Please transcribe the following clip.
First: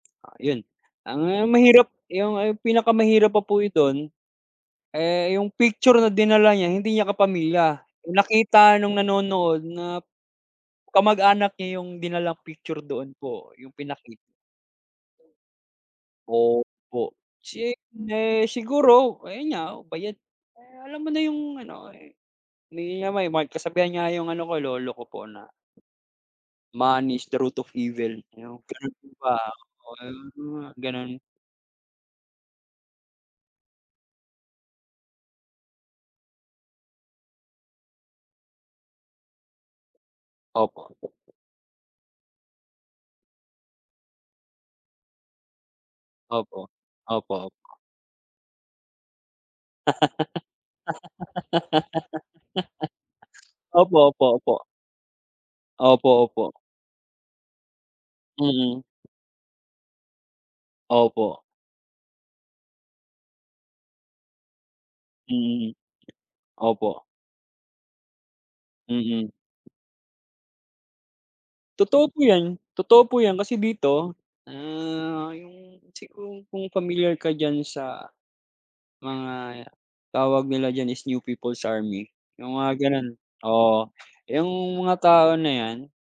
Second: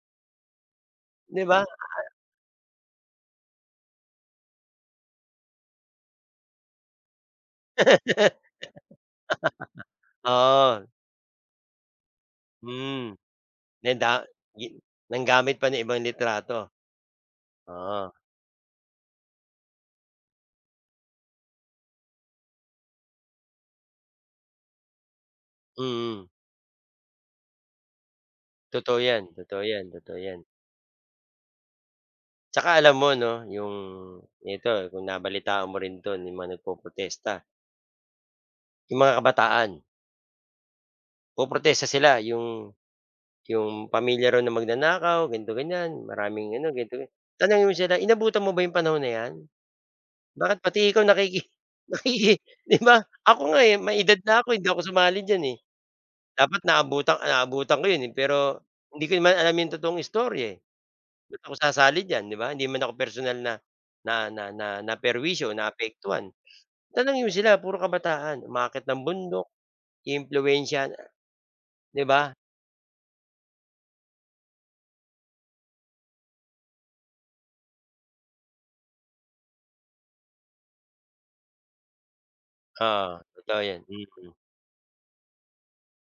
Ah, 'yon. 'Di Ang ba, mahirap a 'yong ay pinakamahirap pa po i do'n, eh, 'yong picture na dinala niya, hindi niya kapamilya. Nakita no'ng nanonood na Oo. kamag-anak niya 'yong dinalang picture doon Mm. po, 'yong 'Di ang da pinaki ginu nanggamit pa ng ibang litrato. Opo. Oo. Chine siguro, ayun nga, bayad. Eh, alam mo na 'yong ano, eh, hindi niya may may kasabihan nga 'yong ano ko, lolo ko po, na Mm. "Money is the root of evil." 'Yon, gano'n Totoo po 'yan, ba, totoo 'yan, totoo 'yan. ah, gano'n. Tsaka alam mo, 'no, 'yong nito, kung nabalitaan mo rin 'to, 'yong mga nagpo-protesta 'yong mga kabataan. Opo. Poprotesta sila 'yong 'yong pamilya raw na magnanakaw, ganito, ganiyan, maraming Opo. ano, ganito-gan Opo, tanungin mo o sila, "Inabutan mo ba 'yong panahon na 'yan? Bakit pati ikaw nakiki nakiki" 'Di ba? Ako nga, eh, Opo, may edad opo, na ako, opo. hindi ako sumali diyan, eh. Opo, opo. Dapat naabutan naabutan ko 'yon, eh, pero, Mm. hindi ko naman alam 'yong totoong istorya, eh, ba't Opo. ako sasali diyan, 'di ba, hindi naman ako personal na na na na naperwisyo, Mm. naapektuhan. Opo. Tanungin mo sila, puro kabataan, umaakyat ng Mm. bundok, iimpluwensiyahan, 'di Totoo po ba? 'yan, totoo po' 'yan. Kasi dito, ah, 'yong siguro kung familiar ka diyan sa, mga, tawag nila diyan is New People's Army, 'yong mga gano'n. Oo, totoo 'yan. Oo, Mhm. 'yong mga tao na 'yan